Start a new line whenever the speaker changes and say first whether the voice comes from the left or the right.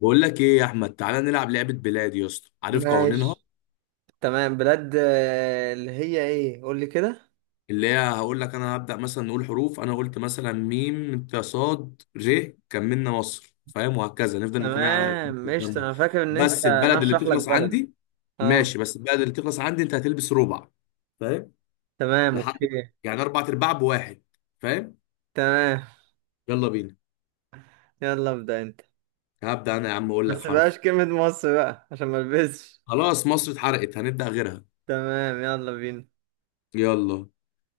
left: بقول لك ايه يا احمد؟ تعالى نلعب لعبه بلاد يا اسطى. عارف قوانينها؟
right: ماشي. تمام، بلاد آه، اللي هي ايه؟ قول لي كده.
left: اللي هي هقول لك انا هبدا، مثلا نقول حروف، انا قلت مثلا ميم انت صاد ر كملنا مصر، فاهم؟ وهكذا نفضل نكمل على
right: تمام
left: الكلام
right: قشطة،
left: ده.
right: انا فاكر ان انت،
left: بس
right: انا
left: البلد اللي
right: هشرح لك
left: تخلص
right: بلد.
left: عندي،
right: اه
left: ماشي. بس البلد اللي تخلص عندي انت هتلبس ربع، فاهم؟
right: تمام
left: لحد،
right: اوكي.
left: يعني اربع ارباع بواحد، فاهم؟
right: تمام
left: يلا بينا.
right: يلا ابدأ انت.
left: هبدا انا يا عم، اقول لك
right: بس
left: حرف.
right: بقاش كلمة مصر بقى عشان ما البسش.
left: خلاص مصر اتحرقت، هنبدا غيرها.
right: تمام يلا بينا.
left: يلا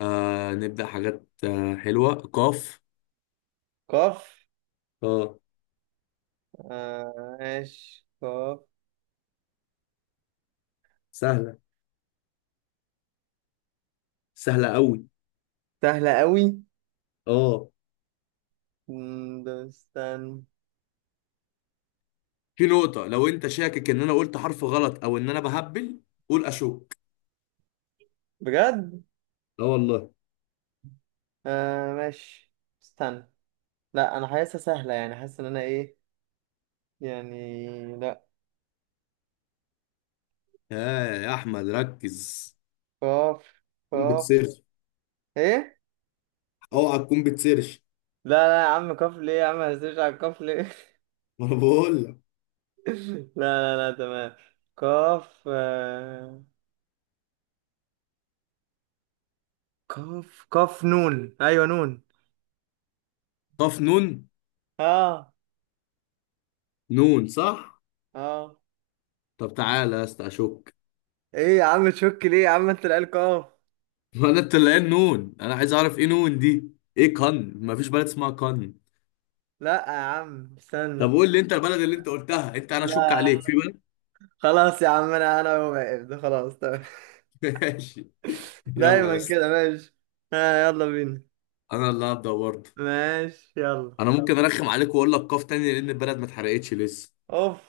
left: آه، نبدا حاجات آه حلوه. قاف.
right: قاف
left: اه.
right: آه، ماشي قاف.
left: سهلة. سهله قوي.
right: سهلة قوي.
left: اه.
right: ده استنى.
left: في نقطة، لو انت شاكك ان انا قلت حرف غلط او ان انا بهبل، قول اشك.
right: بجد؟
left: اه والله.
right: آه ماشي. استنى، لا انا حاسسها سهلة، يعني حاسس ان انا ايه، يعني لا.
left: ها يا احمد ركز.
right: قاف
left: تكون
right: قاف.
left: بتسيرش.
right: ايه؟
left: اوعى تكون بتسيرش.
right: لا لا، يا عم كاف ليه يا عم؟ هسيرش على الكاف ليه؟
left: ما انا بقول لك.
right: لا لا لا تمام. كاف آه، كاف كاف نون ايوه نون.
left: قاف نون.
right: اه.
left: نون صح.
right: اه.
left: طب تعالى يا اسطى اشك.
right: ايه يا عم تشك ليه يا عم؟ انت العيال كاف.
left: ما انا طلعان نون، انا عايز اعرف ايه نون دي؟ ايه؟ كن؟ ما فيش بلد اسمها كن.
right: لا يا عم استنى.
left: طب قول لي انت البلد اللي انت قلتها، انت انا اشك
right: لا
left: عليك في بلد.
right: خلاص يا عم، انا واقف ده خلاص تمام.
left: ماشي. يلا يا
right: دايما
left: اسطى.
right: كده ماشي. ها يلا بينا.
left: انا اللي هبدا برضه.
right: ماشي يلا.
left: انا ممكن ارخم عليك واقول لك قاف تاني، لان البلد ما اتحرقتش لسه.
right: اوف.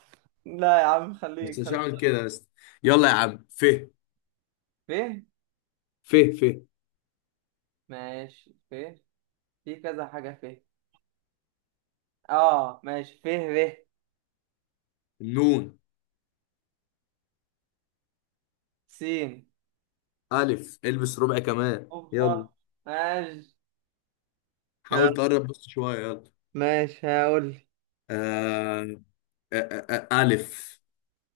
right: لا يا عم
left: بس
right: خليك
left: مش
right: خليك.
left: هعمل كده. بس يلا يا عم. ف.
right: فين؟
left: ف. ف.
right: ماشي فين. في كذا حاجة فين. اه ماشي، ف. ر.
left: نون
right: س.
left: الف. البس ربع كمان، يلا.
right: اوبا. ماشي يلا.
left: حاول تقرب بس شويه، يلا.
right: ماشي هقول.
left: آه... آه، الف.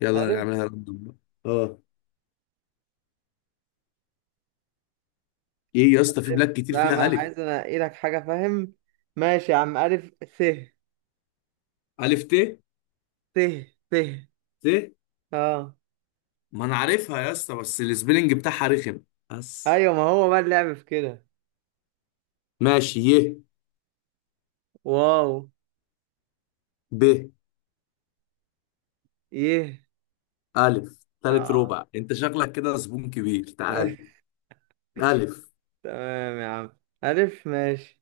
left: يلا
right: ألف.
left: نعملها راندوم بقى. اه. ايه يا اسطى، في بلاد
right: ألف؟
left: كتير
right: لا، ما
left: فيها
right: أنا
left: الف.
right: عايز أنقي لك حاجة فاهم. ماشي يا عم، ألف س.
left: الف ت.
right: س. س.
left: ت.
right: أه.
left: ما انا عارفها يا اسطى، بس السبيلنج بتاعها رخم بس.
right: أيوة، ما هو بقى اللعب في كده.
left: ماشي. ي.
right: واو.
left: ب.
right: يه.
left: الف تالت
right: أه.
left: ربع، انت شكلك كده زبون كبير، تعال. الف.
right: تمام يا عم. ألف ماشي.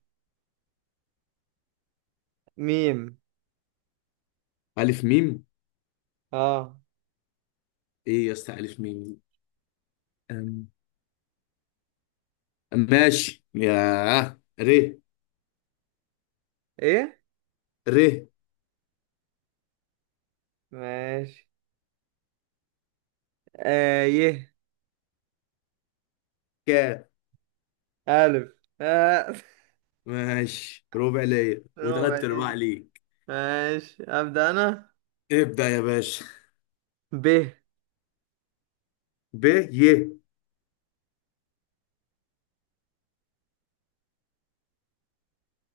right: ميم.
left: ألف ميم.
right: أه.
left: إيه يا اسطى ألف ميم دي؟ أم. ماشي يا. ر.
right: إيه؟
left: ر.
right: ماشي. آه يه.
left: ك.
right: ألف. آه.
left: ماشي، ربع ليا
right: ربع
left: وثلاث أرباع
right: دي.
left: ليك.
right: ماشي أبدأ أنا.
left: ابدأ يا باشا.
right: ب.
left: ب. ي.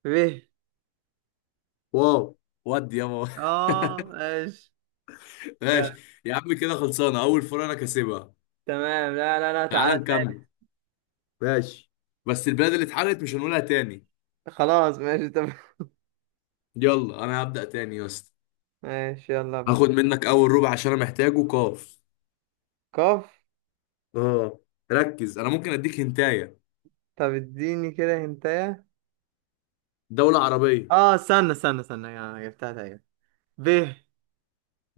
right: ب.
left: واو. ودي يابا.
right: اه ماشي.
left: ماشي.
right: جامد.
left: يا عم كده خلصانة، أول فرقة أنا كاسبها.
right: تمام، لا لا لا
left: تعال
right: تعالى
left: نكمل.
right: تاني.
left: ماشي. بس البلاد اللي اتحرقت مش هنقولها تاني.
right: خلاص ماشي تمام.
left: يلا أنا هبدأ تاني يا اسطى.
right: ماشي يلا ابدأ.
left: هاخد منك أول ربع عشان أنا محتاجه. قاف.
right: قاف.
left: اه. ركز، أنا ممكن أديك هنتاية.
right: طب اديني كده هنتايه.
left: دولة عربية.
right: اه استنى استنى استنى، انا جبتها تقريبا. ب.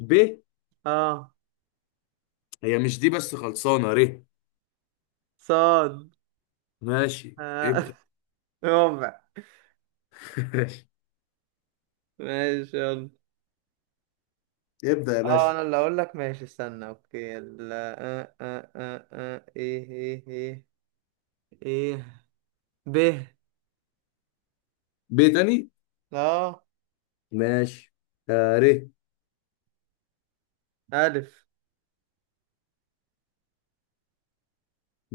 left: ب.
right: اه.
left: هي مش دي، بس خلصانة. ر.
right: صاد.
left: ماشي.
right: آه.
left: ابدأ.
right: ربع.
left: ماشي.
right: ماشي يلا.
left: ابدأ يا
right: اه
left: باشا.
right: انا اللي اقول لك ماشي. استنى، اوكي يلا. آه آه آه آه. ايه ايه ايه. ايه. ب.
left: ب تاني.
right: اه.
left: ماشي. آه ر.
right: الف.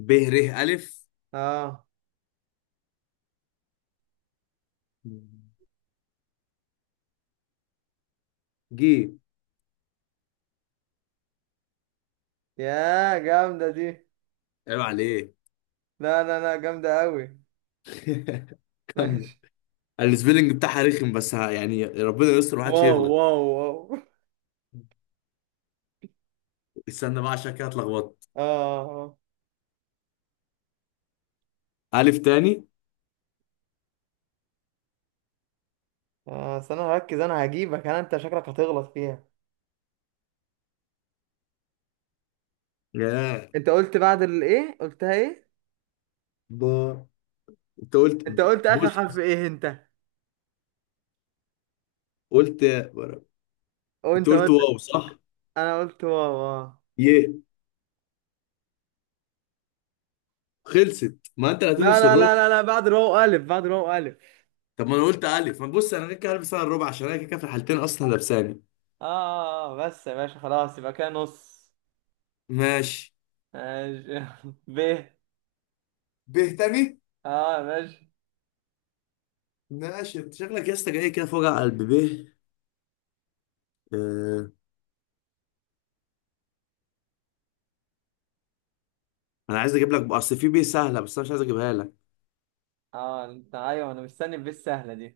left: ب ر ألف.
right: اه.
left: ج.
right: يا جامدة دي.
left: عيب عليك.
right: لا لا لا جامدة أوي.
left: كمل.
right: ماشي.
left: السبيلنج بتاعها رخم بس، ها يعني ربنا يستر محدش
right: واو
left: يغلط.
right: واو واو.
left: استنى بقى، عشان كده اتلخبطت.
right: اه اه
left: ألف تاني.
right: اه آه، بس أنا هركز، أنا هجيبك، أنا أنت شكلك هتغلط فيها.
left: ياه.
right: أنت قلت بعد الإيه؟ قلتها إيه؟
left: ب. انت قلت
right: انت
left: ب-
right: قلت اخر
left: بص
right: حرف
left: بص.
right: ايه انت؟
left: قلت، انت
right: وأنت
left: قلت
right: قلت.
left: واو صح.
right: أنا قلت واو اه.
left: يه. خلصت، ما انت اللي
right: لا
left: هتلبس
right: لا
left: الرو.
right: لا لا لا، بعد الواو الف، بعد الواو الف.
left: طب ما انا قلت الف، ما بص انا كده كده هلبس انا الربع، عشان انا كده كده في الحالتين اصلا لابساني.
right: اه آه، آه، بس يا باشا خلاص، يبقى كده نص.
left: ماشي.
right: ماشي. ب.
left: به تاني.
right: اه يا باشا.
left: ماشي. انت شكلك يا اسطى جاي كده في وجع قلب. به. آه. انا عايز اجيب لك بقى- اصل في بيه سهله بس انا مش عايز اجيبها لك.
right: اه انت ايوه، انا مستني الب السهله دي.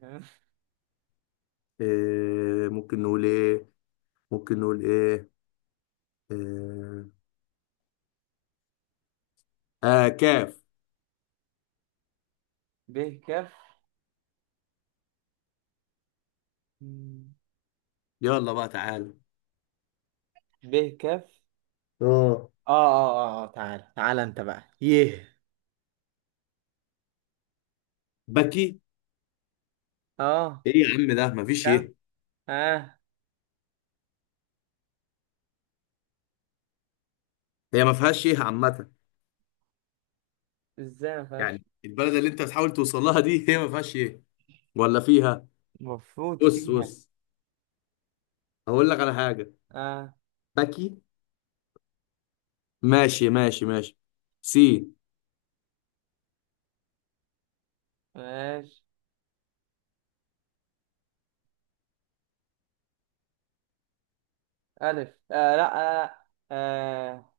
left: آه. ممكن نقول ايه؟ ممكن نقول ايه؟ اه, آه، كاف.
right: ب كف.
left: يلا بقى تعالى.
right: ب كف.
left: اه.
right: اه اه اه آه، تعال تعال انت بقى. يه.
left: بكي.
right: اه.
left: ايه يا عم ده؟ مفيش
right: كم.
left: ايه.
right: اه.
left: هي ما فيهاش ايه عامه.
right: ازاي ما فيهاش؟
left: يعني البلد اللي انت بتحاول توصل لها دي هي ما فيهاش ايه، ولا فيها؟
right: المفروض
left: بص
right: فيها.
left: بص، هقول لك على حاجه.
right: اه
left: بكي. ماشي ماشي ماشي. سي.
right: ماشي. الف. آه لا. آه لا آه.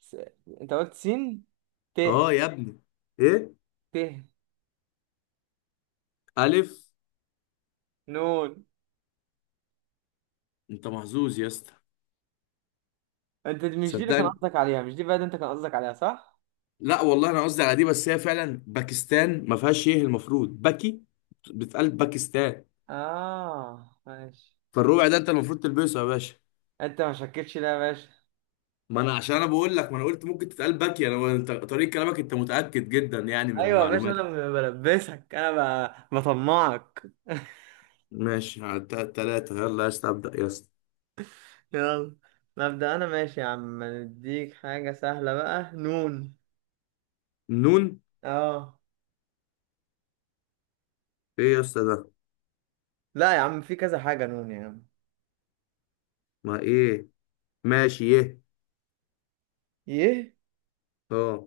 right: س... انت قلت سين. ت.
left: اه يا ابني. ايه.
right: ت.
left: الف.
right: نون.
left: انت محظوظ يا اسطى.
right: مش دي اللي كان
left: صدقني،
right: قصدك عليها؟ مش دي بقى اللي انت كان قصدك عليها؟ صح.
left: لا والله انا قصدي على دي، بس هي فعلا باكستان ما فيهاش ايه، المفروض باكي. بتقال باكستان.
right: اه ماشي.
left: فالربع ده انت المفروض تلبسه يا باشا.
right: انت ما شكتش لا يا باشا؟
left: ما انا عشان انا بقول لك، ما انا قلت ممكن تتقال باكي. انا انت طريقة كلامك انت متأكد جدا، يعني من
right: ايوه يا باشا،
left: المعلومات.
right: انا بلبسك انا، بطمعك.
left: ماشي، على التلاتة. يلا يا اسطى ابدأ يا اسطى.
right: يلا. مبدأ انا، ماشي يا عم نديك حاجة سهلة بقى. نون.
left: نون.
right: اه.
left: ايه يا اسطى ده؟
right: لا يا عم، في كذا حاجة نون يا عم.
left: ما ايه. ماشي، ايه.
right: يه.
left: اه.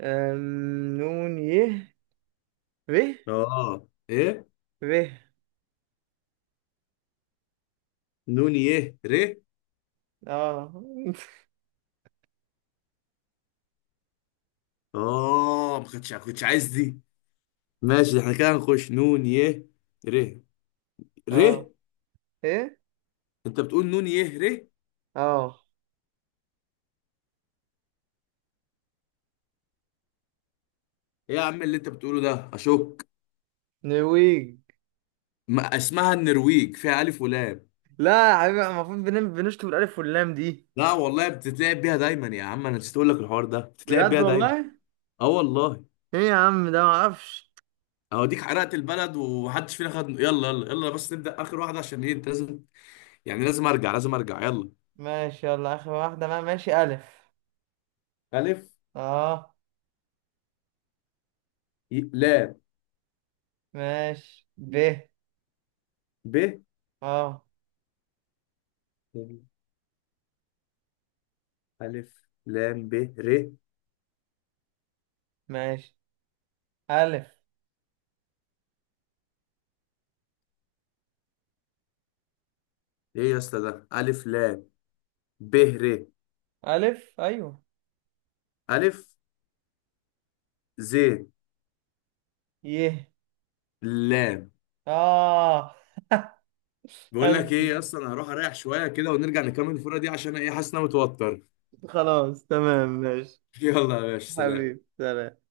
right: نون يه. ره.
left: اه. ايه.
right: ره.
left: نون يه ر.
right: اه.
left: اه، ما كنتش عايز دي. ماشي، احنا كده هنخش نون يه. ر. ر.
right: اه. ايه.
left: انت بتقول نون يه ر ايه؟
right: اه.
left: يا عم اللي انت بتقوله ده، اشك.
right: نرويج.
left: ما اسمها النرويج فيها الف ولام.
right: لا يا حبيبي، المفروض بنشطب الألف واللام دي.
left: لا والله بتتلعب بيها دايما يا عم، انا نسيت اقول لك الحوار ده، بتتلعب
right: بجد
left: بيها دايما.
right: والله؟
left: اه والله.
right: ايه يا عم ده، معرفش.
left: اوديك حرقت البلد ومحدش فينا خد. يلا يلا يلا، بس نبدأ اخر واحدة عشان ايه، انت لازم، يعني لازم ارجع لازم ارجع. يلا.
right: ماشي يلا آخر واحدة بقى. ماشي، ألف.
left: ألف.
right: اه.
left: ي- لام.
right: ماشي، ب.
left: ب.
right: اه
left: ألف لام ب. ر.
right: ماشي. ألف.
left: ايه يا اسطى ده الف لام ب ر؟
right: ألف أيوه.
left: الف. ز.
right: يه.
left: لام.
right: آه.
left: بقول
right: أنا،
left: لك ايه يا اسطى، انا هروح اريح شويه كده ونرجع نكمل الفوره دي، عشان ايه حاسس إن انا متوتر.
right: خلاص تمام ماشي.
left: يلا يا باشا سلام.
right: حبيبي سلام.